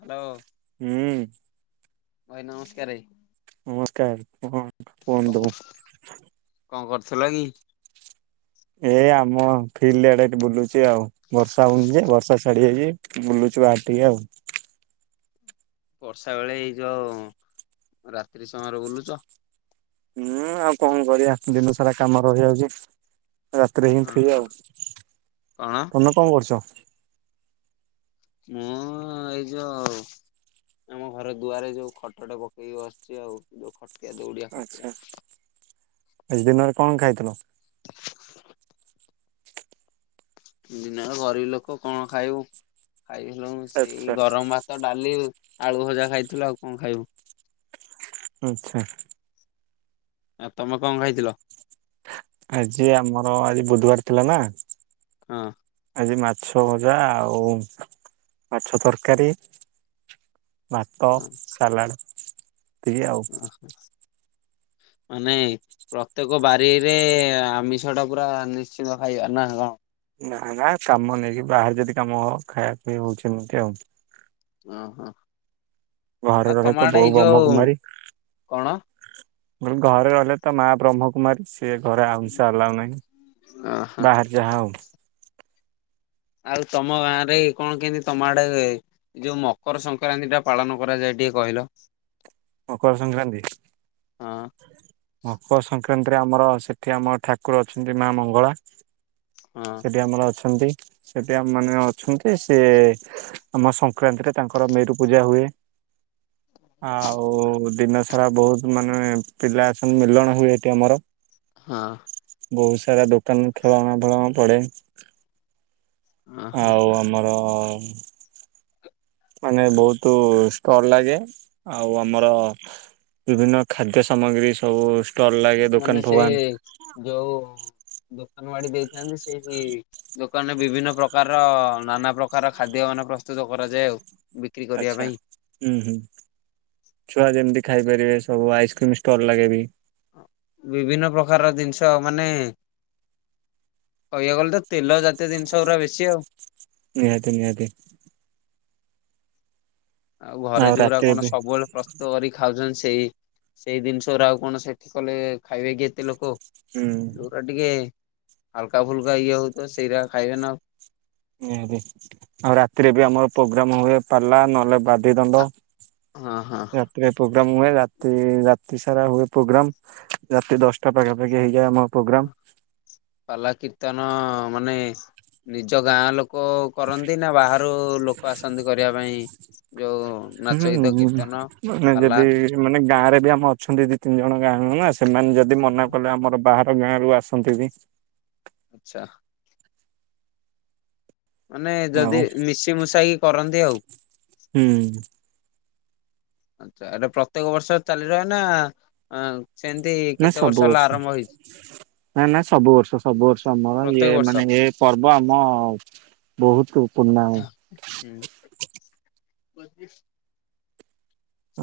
Hello, ହୁଁ ଭାଇ ନମସ୍କାରେ। ନମସ୍କାର କଣ କୁ‌ହନ୍ତୁ? କଣ କରୁଥିଲା କି? ଏ ଆମ ଫିଲ୍ଡ ଆଡେ ଏଠି ବୁଲୁଛି ଆଉ। ବର୍ଷା ହଉନି ଯେ ବର୍ଷା ଛାଡିଯାଇଛି, ବୁଲୁଛୁ ବାହାର ଟିକେ ଆଉ। ବର୍ଷା ବେଳେ ଏଇ ଯୋଉ ରାତ୍ରି ସମୟରେ ବୁଲୁଛ। ହୁଁ ଆଉ କଣ କରିବା ଦିନ ସାରା କାମ ରହିଯାଉଛି। ରାତିରେ ହିଁ ଫ୍ରି ଓହୋ ଆଉ, କଣ? ତମେ କଣ କରୁଛ? ମୁଁ ଏଇ ଯୋଉ ଆମ ଘର ଦୁଆରେ ଯୋଉ ଖଟଟା ପକେଇକି ବସିଛି ଆଉ ଯୋଉ, ଖ ଆଛା, ଆଜି ଦିନରେ କଣ ଖାଇଥିଲ? ଦିନରେ ଗରିବି ଲୋକ କଣ ଖାଇବୁ, ଖାଇ ଥିଲୁ ଆଚ୍ଛା ସେଇ ଗରମ ଭା ତ, ଡାଲି ଆଳୁ ଭଜା ଖାଇଥିଲୁ ଆଉ କଣ ଖାଇବୁ? ଆଚ୍ଛା। ଆ ତମେ କଣ ଖାଇଥିଲ? ଆଜି ଆମର ଆଜି ବୁଧବାର ଥିଲା ନା। ହଁ। ଆଜି ମାଛ ଭଜା ଆଉ ମାଛ ତରକାରୀ ଭାତ ସାଲାଡ଼ ତିକି ଆଉ। [inaudible] ମାନେ ପ୍ରତ୍ୟେକ ବାରିରେ ଆମିଷ ଟା ପୁରା ନିଶ୍ଚିନ୍ତ ଖାଇବା ନା କଣ। ନା ନା କାମ ନେଇକି ବାହାରେ ଯଦି କାମ ଖାଇବା ପିଇ ହଉଛି ଏମିତି ଆଉ। ଓ ହୋ। ଘରେ ରହିଲେ ତ ବୋଉ ଯୋଉ ବ୍ରହ୍ମକୁମାରୀ କଣ ବ ଘରେ ରହିଲେ ତ ମା ବ୍ରହ୍ମକୁମାରୀ ସିଏ ଘରେ ଆଉଁସ ଅଲାଉ ନାହିଁ ଓହୋ ବାହାରେ ଯାହାହେଉ ଆଉ ତମ ଗାଁ ରେ କଣ କେମିତି ତମ ଆଡେ ଯୋଉ ମକର ସଂକ୍ରାନ୍ତି ଟା ପାଳନ କରାଯାଏ ଟିକେ କହିଲ? ମକର ସଂକ୍ରାନ୍ତି। ହଁ। ମକର ସଂକ୍ରାନ୍ତିରେ ଆମର ସେଠି ଆମର ଠାକୁର ଅଛନ୍ତି ମା ମଙ୍ଗଳା। ହଁ ସେଠି ଆମର ଅଛନ୍ତି ସେଠି ଆମ ମାନ ଅଛନ୍ତି ସେ ଆମ ସଂକ୍ରାନ୍ତିରେ ତାଙ୍କର ମେରୁ ପୂଜା ହୁଏ ଆଉ ଦିନ ସାରା ବହୁତ ମାନେ ପିଲା ଆସନ ମେଲଣ ହୁଏ ଏଠି ଆମର। ହଁ। ବହୁତ ସାରା ଦୋକାନ ଖେଳଣା ଫେଳଣା ପଡେ। ହଁ ହଁ ଆଉ ଆମର ମାନେ ବହୁତ ଷ୍ଟଲ ଲାଗେ ଆଉ ଆମର ବିଭିନ୍ନ ଖାଦ୍ୟ ସାମଗ୍ରୀ ସବୁ ଷ୍ଟଲ ଲାଗେ ମାନେ ଦୋକାନ ସେଇ ଫୋକାନ। ଯୋଉ ଦୋକାନ ବାଡି ଦେଇଥାନ୍ତି ସେଇଠି ଦୋକାନରେ ବିଭିନ୍ନ ପ୍ରକାରର ନାନା ପ୍ରକାର ଖାଦ୍ୟ ମାନେ ପ୍ରସ୍ତୁତ କରାଯାଏ ଆଉ। ବିକ୍ରି କରିବା ଆଚ୍ଛା। ପାଇଁ। ହୁଁ ହୁଁ ଛୁଆ ଯେମିତି ଖାଇପାରିବେ ସବୁ ଆଇସ୍କ୍ରିମ ଷ୍ଟଲ ଲାଗେ ବି। ବିଭିନ୍ନ ପ୍ରକାରର ଜିନିଷ ମାନେ କ‌ହିବାକୁଗଲେ ତ ତେଲ ଜାତୀୟ ଜିନିଷ ଗୁରା ବେଶୀ ଆଉ। ନିହାତି ନିହାତି। ଆଉ ଘରେ ଯୋଉଗୁଡା ରାତିରେ କଣ ବି ସବୁବେଳେ ପ୍ର ତରି ଖାଉଛନ୍ତି ସେଇ ସେଇ ଜିନିଷଗୁରା ଆଉ କଣ ସେଠି କଲେ ଖାଇବେ କି ଏତେ ଲୋକ। ହୁଁ। ଯୋଉଟା ଟିକେ ହାଲକା ଫୁଲକା ଇଏ ହଉ ତ ସେଇରାକ ଖାଇବେ ନା ଆଉ। ଓହୋ ଆଉ ରାତିରେ ବି ଆମର ପ୍ରୋଗ୍ରାମ ହୁଏ ପାଲା ନହେଲେ ବାଦ ଇଦଣ୍ଡ। ଆଉ ହଁ ରେ ପ୍ରୋଗ୍ରାମ ହୁଏ ରାତି ରାତି ସାରା ହୁଏ ପ୍ରୋଗ୍ରାମ ରାତି ଦଶଟା ପାଖାପାଖି ହେଇଯାଏ ଆମ ହଁ। ପ୍ରୋଗ୍ରାମ। ପାଲା କୀର୍ତ୍ତନ ମାନେ ନିଜ ଗାଁ ଲୋକ କରନ୍ତି ନା ବାହାରୁ ଲୋକ ଆସନ୍ତି କରିବା ପାଇଁ। ଯୋଉ ନାଚ ଗୀତ ହୁଁ କୀର୍ତ୍ତନ ମାନେ ପାଲା ଯଦି ମାନେ ଗାଁରେ ବି ଆମେ ଅଛନ୍ତି ଦି ତିନି ଜଣ ଗାଁ ନା ସେମାନେ ଯଦି ମନା କଲେ ଆମର ବାହାର ଗାଁ ରୁ ଆସନ୍ତି ବି। ଆଛା। ମାନେ ଆଉ ଯଦି ମିଶି ମୁଶାକି କରନ୍ତି ଆଉ। ହୁଁ। ଆଛା ଏଟା ପ୍ରତ୍ୟେକ ବର୍ଷ ଚାଲି ରହେ ନା ହଁ ସେମିତି ନା କେତେ ସବୁ ବର୍ଷ ହେଲା ଆରମ୍ଭ ହେଇଛି। ନା ନା ସବୁ ବର୍ଷ ସବୁ ବର୍ଷ ଆମର ପ୍ରତ୍ୟେକ ଇଏ ବର୍ଷ? ମାନେ ଏ ପର୍ବ ଆମ ବହୁତ ପୁରୁଣା ହ ହ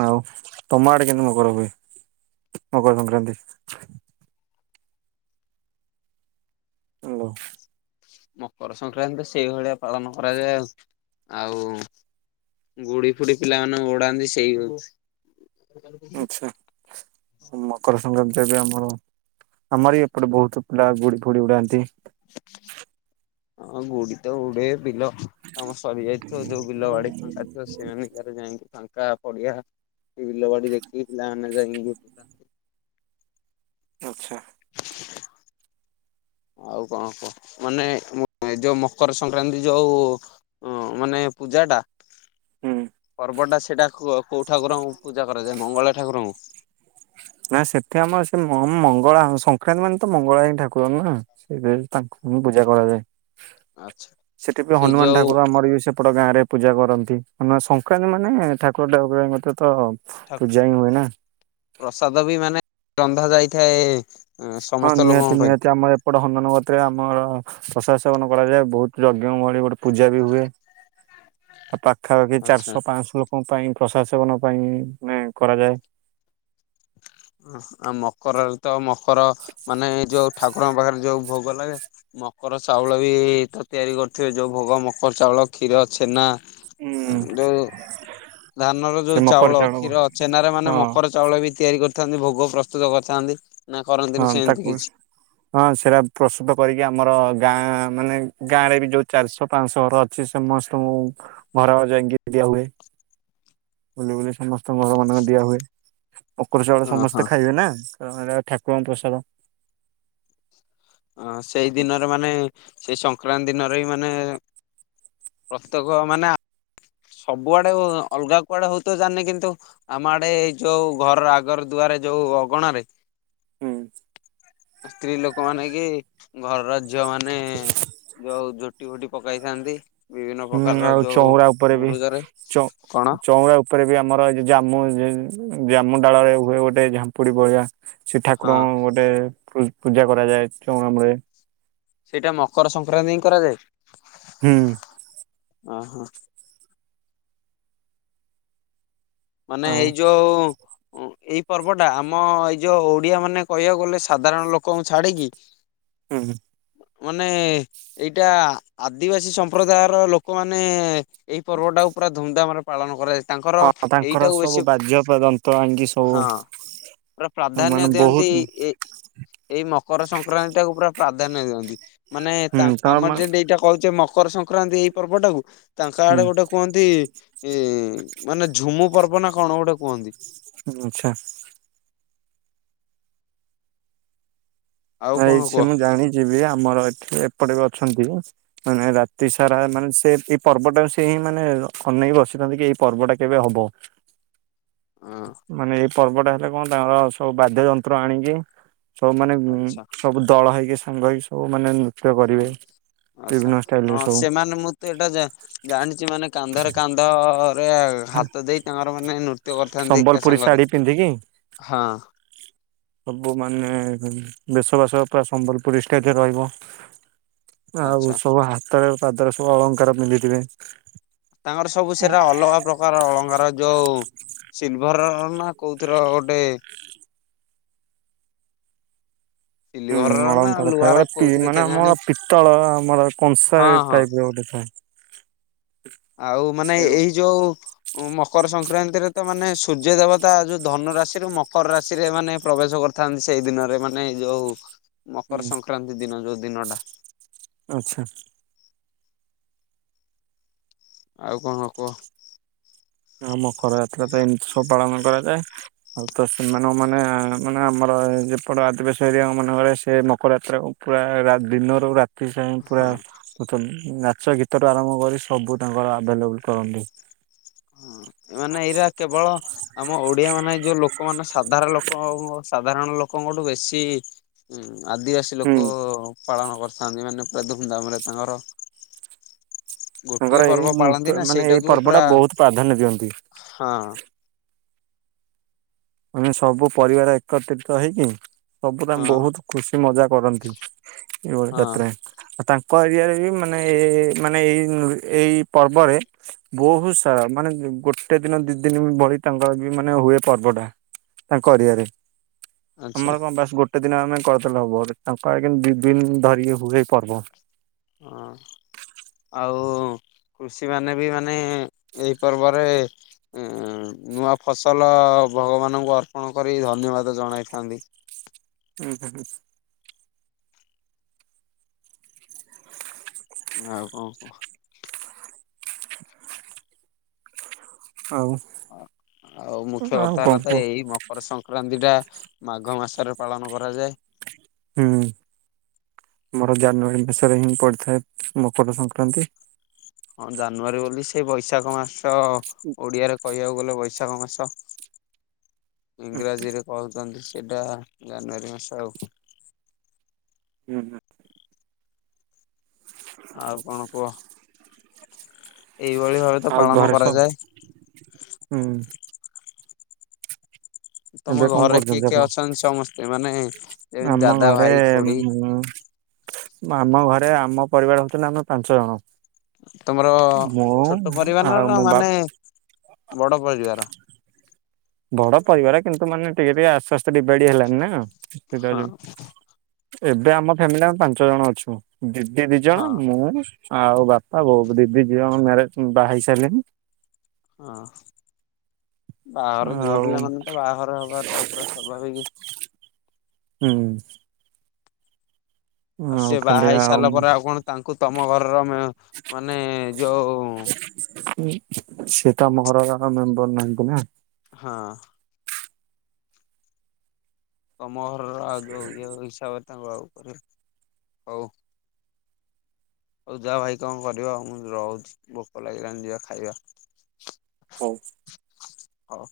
ଆଉ ତମ ଆଡେ [unintelligible] ହୁଏ ମକର ସଂକ୍ରାନ୍ତି? [unintelligible] ମକର ସଂକ୍ରାନ୍ତି ସେଇଭଳିଆ ପାଳନ କରାଯାଏ ଆଉ ଆଉ ଗୁଡି ଫୁଡି ପିଲାମାନେ ଉଡାନ୍ତି ସେଇ ଆଚଛା ମକର ସଂକ୍ରାନ୍ତି ଏବେ ଆମର ଆମର ବି ଏପଟେ ବହୁତ ପିଲା ଗୁଡି ଫୁଡି ଉଡାନ୍ତି। ହଁ ଗୁଡ଼ି ତ ଉଡ଼େଇବେ ପିଲ ଆମ ସରି ଯାଇଥିବ ଯୋଉ ବିଲ ବାଡି ଫାଙ୍କା ଥିବ ସେଇମାନଙ୍କରେ ଯାଇକି ଫାଙ୍କା ପଡିଆ ବିଲ ବାଡି ଦେଖିକି ପିଲାମାନେ ଯାଇକି ଆଚ୍ଛା। [unintelligible] ଆଉ କଣ କହ ମାନେ ଏ ଯୋଉ ମକର ସଂକ୍ରାନ୍ତି ଯୋଉ ଓ ମାନେ ପୂଜା ଟା ହୁଁ। ପର୍ବଟା ସେଇଟା କୋଉ ଠାକୁରଙ୍କୁ ପୂଜା କରାଯାଏ ମଙ୍ଗଳା ଠାକୁରଙ୍କୁ? ନା ସେଠି ଆମର ସେ ମଙ୍ଗଳା ସଂକ୍ରାନ୍ତି ମାନେ ତ ମଙ୍ଗଳା ହିଁ ଠାକୁର ନା। ସେଇଥି ତାଙ୍କୁ ହି ପୂଜା କରାଯାଏ ଆଚ୍ଛା ସେଥିପାଇ ସେଇ ହନୁମାନ ଯୋଉ ଠାକୁର ଆମର ପୁରା ଗାଁରେ ପୂଜା କରନ୍ତି ନ ସଂକ୍ରାନ୍ତି ମାନେ ଠାକୁର ଠାକୁର ମତେ ତ ଠା ତୁ ଯାଇ ହୁଏ ନା। ପ୍ରସାଦ ବି ମାନେ ରନ୍ଧା ଯାଇଥାଏ। ହଁ ସମସ୍ତ ନିହାତି ଲୋକଙ୍କ ପାଇଁ ନିହାତି ଆମର ଏ ବଟ ହନ୍ଦନ ଗତରେ ଆମର ପ୍ରସାଦ ସେବନ କରାଯାଏ ବହୁତ ଯଜ୍ଞ ମଳି ଗୋଟେ ପୂଜା ବି ହୁଏ। ଆଉ ପାଖାପାଖି ଆଚ୍ଛା ଚାରିଶହ ପାଞ୍ଚଶହ ଲୋକଙ୍କ ପାଇଁ ପ୍ରଶାସନ ପାଇଁ ମାନ କରାଯାଏ। ଆଉ ମକରରେ ତ ମକର ମାନେ ଯୋଉ ଠାକୁରଙ୍କ ପାଖରେ ଯୋଉ ଭୋଗ ଲାଗେ ମକର ଚାଉଳ ବି ତ ତିଆରି କରୁଥିବେ ଯୋଉ ଭୋଗ ମକର ଚାଉଳ କ୍ଷୀର ଛେନା ହୁଁ ଯୋଉ ଧାନର ସେ ଯୋଉ ମକର ଚାଉଳ କ୍ଷୀର ଛେନାରେ ମାନେ ହଁ ମକର ଚାଉଳ ବି ତିଆରି କରିଥାନ୍ତି ଭୋଗ ପ୍ରସ୍ତୁତ କରିଥାନ୍ତି। ନା ହଁ କରନ୍ତିନି ସେମିତି ତାକୁ କିଛି ହଁ ସେଇଟା ପ୍ରସ୍ତୁତ କରିକି ଆମର ଗାଁ ମାନେ ଗାଁ ରେ ବି ଯୋଉ ଚାରିଶହ ପାଞ୍ଚଶହ ଘର ଅଛି ସମସ୍ତଙ୍କୁଙ୍କୁ ଘର ଯାଇକି ଦିଆ ହୁଏ। ବୁଲି ବୁଲି ସମସ୍ତଙ୍କର ମାନଙ୍କୁ ଦିଆ ହୁଏ ମୋକର ଚାଉଳ ଓହୋ ସମସ୍ତେ ଖାଇବେ ନା କାରଣ ଠା କଣ ପ୍ରସାଦ ହଁ ସେଇ ଦିନରେ ମାନେ ସେଇ ସଂକ୍ରାନ୍ତି ଦିନରେ ବି ମାନେ ପ୍ରତ୍ୟେକ ମାନେ ସବୁଆଡେ ଅଲଗା କୁଆଡେ ହଉ ତ ଜାିନି କିନ୍ତୁ ଆମ ଆଡେ ଏଇ ଯୋଉ ଘରର ଆଗର ଦୁଆରେ ଯୋଉ ଅଗଣ ାରେ ହୁଁ। ସ୍ତ୍ରୀ ଲୋକମାନେ କି ଘରର ଝିଅ ମାନେ ଯୋଉ ଝୋଟି ଫୁଟି ପକାଇଥାନ୍ତି। ବିଭିନ୍ନ ହୁଁ ପ୍ରକାରର ଆଉ ଯୋଉ ଚଉରା ଉପରେ ବି ମୁରୁଜରେ କଣ ଚଉଁରା ଉପ ରେ ବି ଆମର ଏ ଜାମୁ ଜାମୁ ଡାଳ ରେ ହୁଏ ଗୋଟେ ଝାମ୍ପୁଡି ବଳିଆ। ସେ ହଁ ଠାକୁରଙ୍କ ଗୋଟେ ପୂଜା କରାଯାଏ ଚଉରା ମୂଳେ। ସେଇଟା ମକର ସଂକ୍ରାନ୍ତି ହିଁ କରାଯାଏ। ହୁଁ। ଅ ହ। ମାନେ ଆଉ ଏଇ ଯୋଉ ଏଇ ପର୍ବ ଟା ଆମ ଏଇ ଯୋଉ ଓଡ଼ିଆ ମାନେ, କହିବାକୁ ଗଲେ ସାଧାରଣ ଲୋକଙ୍କୁ ଛାଡିକି [inaudible] ହୁଁ, ହୁଁ। ମାନେ, ଏଇଟା ଆଦିବାସୀ ସମ୍ପ୍ରଦାୟର ଲୋକମାନେ ଏଇ ପର୍ବ ଟାକୁ ପୁରା ଧୁମ୍ ଧାମ୍ ରେ ପାଳନ କରାଯାଏ। ତାଙ୍କର ହଁ ତାଙ୍କର ଏଇଟାକୁ ସବୁ ବେଶୀ, ବାଜ୍ୟ ଯନ୍ତ୍ର ଆଣିକି ସବୁ ହଁ, ପୁରା ପ୍ରାଧାନ୍ୟ ମାନେ ବହୁତ ଦିଅନ୍ତି। ଏ ଏଇ ମକର ସଂକ୍ରାନ୍ତି ଟାକୁ ପୁରା ପ୍ରାଧାନ୍ୟ ଦିଅନ୍ତି। ମାନେ ହୁଁ ତାଙ୍କ ତ ଆମର ମା ଯେମିତି ଏଇଟା କହୁଛେ ମକର ସଂକ୍ରାନ୍ତି, ଏଇ ପର୍ବଟାକୁ। ତାଙ୍କ ଆଡ଼େ ହୁଁ ଗୋଟେ କୁହନ୍ତି କୁହନ୍ତି ଇଁ-ଇ ମାନେ ଝୁମୁ ପର୍ବ ନା କଣ ଗୋଟେ କୁହନ୍ତି। ଆଚ୍ଛା। ଆଉ କଣ [unintelligible] କୁହ? ମୁଁ ଜାଣିଛିି ବି ଆମର ଏଠି, ଏପଟେ ବି ଅଛନ୍ତି। ମାନେ, ରାତି ସାରା ମାନେ ସେ ଏଇ ପର୍ବଟା ସେ ହିଁ ମାନେ ଅନେଇକି ବସିଥାନ୍ତି କି, ଏଇ ପର୍ବଟା କେବେ ହବ। [inaudible] ହଁ ମାନେ, ଏଇ ପର୍ବଟା ହେଲେ କଣ, ତାଙ୍କର ସବୁ ବାଦ୍ୟ ଯନ୍ତ୍ର ଆଣିକି ସବୁ ମାନେ, ଆଚ୍ଛା ସବୁ ଦଳ ହେଇକି, ସାଙ୍ଗ ହେଇକି, ସବୁ ମାନେ ନୃତ୍ୟ କରିବେ ହଁ, ବିଭିନ୍ନ ଷ୍ଟାଇଲରେ ସବୁ। ସେମାନେ ମୁଁ ତ ଏଇଟା ଜା-ଜାଣିଛି, ମାନେ କାନ୍ଧରେ କାନ୍ଧ-ଅ-ଅ -ଅ ରେ ହାତ ଦେଇ ତାଙ୍କର ମାନେ ନୃତ୍ୟ କରିଥାନ୍ତି, ଏକା ସମ୍ବଲପୁରୀ ସାଙ୍ଗରେ। ଶାଢୀ ପିନ୍ଧିକି ହଁ। ସବୁ ମାନେ ଵେଶବାସ, ପୁରା ସମ୍ବଲପୁରୀ ଷ୍ଟାଇଲ୍ ରେ ରହିବ। ଆଉ ଆଚ୍ଛା ସବୁ ହାତରେ, ପାଦରେ ସବୁ ଅଳଙ୍କାର ପିନ୍ଧିଥିବେ। ତାଙ୍କର ସବୁ ସେରା ଅଲଗା ପ୍ରକାର ଅଳଙ୍କାର। ଯୋଉ ସିଲ୍ଭର ନା କୋଉଥିର ଗୋଟେ ହୁଁ, ସିଲିଭରର ନା ଅଳଙ୍କାର ଥାଏ। ଲୁହାର ଗୋଟେ କୋଉଥିରେ ମାନେ କେଜାଣି ଆମର ପିତ୍ତଳ, ଆମର କଂସା ହଁ ହଁ ଟାଇପ୍ ର ଗୋଟେ ଥାଏ। ଆଉ ମାନେ, ସେ ହୁଁ ଏଇ ଯୋଉ ମକର ସଂକ୍ରାନ୍ତିରେ ତ ମାନେ ସୂର୍ଯ୍ୟ ଦେବତା ଯୋଉ ଧନୁ ରାଶିରୁ ମକର ରାଶିରେ ମାନେ ପ୍ରବେଶ କରି ଥାନ୍ତି, ସେଇ ଦିନରେ, ମାନେ ଯୋଉ ମକର ସଂକ୍ରାନ୍ତି ଦିନ, ଯୋଉ ଦିନ ଟା। ଆଚ୍ଛା। ଆଉ କଣ କୁହ? ହଁ, ମକର ଯାତ୍ରା ତ ଏମିତି ସବୁ ପାଳନ କରାଯାଏ। ଆଉ ତ ସେମାନଙ୍କ, ମାନେ ମାନେ ଆମର ଯେପଟେ ଆଦିବାସୀ ଏରିଆ ମାନଙ୍କରେ, ସେ ମକର ଯାତ୍ରା ପୁରା ଦିନରୁ ରାତି। ସେଥିପାଇଁ ହଁ ପୁରା ନାଚ, ଗୀତଠୁ ଆରମ୍ଭ କରି ସବୁ ତାଙ୍କର ଆଭେଲେବୁଲ୍ କରନ୍ତି। ମାନେ ଏଇରା କେବଳ ଆମ ଓଡିଆ ମାନେ, ଯୋଉ ଲୋକମାନେ ସାଧାରଣ ଲୋକ, ସାଧାରଣ ଲୋକଙ୍କଠୁ ବେଶୀ ଆଦିବାସୀ ହୁଁ। ଲୋକ ପାଳନ କରିଥାନ୍ତି, ମାନେ ପୁରା ଧୁମ୍ ଧାମ୍ ରେ ତାଙ୍କର। ତାଙ୍କର ଗୋଟିଏ ଏଇ ପର୍ବ ପାଳନ୍ତି ନୃତ୍ୟ ନା, ମାନେ ଏଇ ସେଇଟାକୁ ପର୍ବ ପୁରା, ଟା ବହୁତ ପ୍ରାଧାନ୍ୟ ଦିଅନ୍ତି ହଁ। ମାନେ ସବୁ ପରିବାର ଏକତ୍ରିତ ହେଇକି ସବୁ ପୁରା ହଁ ବହୁତ ଖୁସି ମଜା କରନ୍ତି, ଏଇଭଳିଆ ହଁ ଯାତ୍ରା। ଆଉ ତାଙ୍କ ତାଙ୍କ ଏରିଆରେ ବି ମାନେ, ଏ, ମାନେ ଏଇ ଏଇ ପର୍ବରେ ବହୁତ ସାରା, ମାନେ ଗୋଟେ ଦିନ, ଦି ଦିନ ଭଳି ତାଙ୍କର ବି ମାନେ ହୁଏ ପର୍ବ ଟା। ତାଙ୍କ ଏରିଆରେ ଆଚ୍ଛା ଆମର କଣ ବାସ୍ ଗୋଟେ ଗୋଟେ ଦିନ ଆମେ କରିଦେଲେ ହବ କ ଦୁଇ ଦିନ ଧରି ହୁଏ ପର୍ବ। ହଁ। ଆଉ କୃଷି ମାନେ ବି ମାନେ ଏଇ ପର୍ବରେ ନୂଆ ଫସଲ ଭଗବାନଙ୍କୁ ଅର୍ପଣ କରି ଧନ୍ୟବାଦ ଜଣାଇଥାନ୍ତି। ହୁଁ, ହୁଁ, ହୁଁ। ଆଉ କଣ କହ? ଆଉ। ଆଉ ମୁଖ୍ୟ ଆଉ କଥା କଣ ହେଲା ତ କୁହ ଏଇ ପରେ ସଂକ୍ରାନ୍ତି ଟା ମାଘ ମାସରେ ପାଳନ କରାଯାଏ। ହୁଁ ଆମର ଜାନୁଆରୀ ମାସରେ ହିଁ ପଡିଥାଏ ମକର ସଂକ୍ରାନ୍ତି। ହଁ ଜାନୁଆରୀ ବୋଲି ସେଇ ବୈଶାଖ ମାସ ଓ, ଡିଆରେ କହିବାକୁ ଗଲେ ବୈଶାଖ ମାସ। ଇଂରାଜୀରେ କହୁଛନ୍ତି ସେଇଟା ଜାନୁଆରୀ ମାସ ଆଉ। ହୁଁ, ହୁଁ। ଆଉ କଣ କୁହ? ଏଇଭଳି ଭାବରେ ଆଉ ଘରେ ସ ହୁଁ। ତମ ଏବେ କଣ ଘରେ କିଏ କରୁଛନ୍ତି କିଏ ଆପଣ? ଅଛନ୍ତି ସମସ୍ତେ ମାନେ ଯେମିତି ଆମ ଦାଦା ଘରେ ଭାଇ ଖୁଡି ଉ ଆମ ଘରେ ଆମ ପରିବାର ହଉଛନ୍ତି ଆମେ ପାଞ୍ଚ ଜଣ। ତମର ମୁଁ ଛୋଟ ଆଉ ପରିବାରର ମୋ ବା ମାନେ ବଡ ପରିବାର? ବଡ ପରିବାର କିନ୍ତୁ ମାନେ ଟିକେ ଟିକେ ଆସ୍ତେ ଆସ୍ତେ ଡିବଡି ହେଲାନି ନା ହଁ ଏବେ ଆମ ଫ୍ୟାମିଲି ଆମେ ପାଞ୍ଚ ଜଣ ଅଛୁ। ଦିଦି ଦି ଜଣ, ହଁ ମୁଁ, ଆଉ ବାପା ବୋଉ। ଦିଦି ଝିଅ ମ୍ୟରେ ବାହେଇ ସାରିଲେଣି। ହଁ ବାହଘର ଝିଅ ଆଉ ପିଲା ମାନେ ତ ବାହଘର ହବା ଟା ତ ସ୍ୱାଭାବିକ। ହୁଁ। ଆଉ ସିଏ ବାହା ହେଇ ସାରିଲା ପରେ ଆଉ କଣ ତାଙ୍କୁ ତମ ଘରର ମାନେ ଯୋଉ ସେତ ଆମଘର ର ମେମ୍ବର ନାହାନ୍ତି ନା? ହଁ। ତମ ଘରର ଆଉ ଯୋଉ ଇଏ ହିସାବରେ ତାଙ୍କୁ ଆଉ, କର ହଉ। ହଉ ଯାହା ଭାଇ କଣ କରିବ ରହୁଛି ଭୋକ ଲାଗିଲାଣିି ଯିବା ଖାଇବା। ହଉ। ହଉ।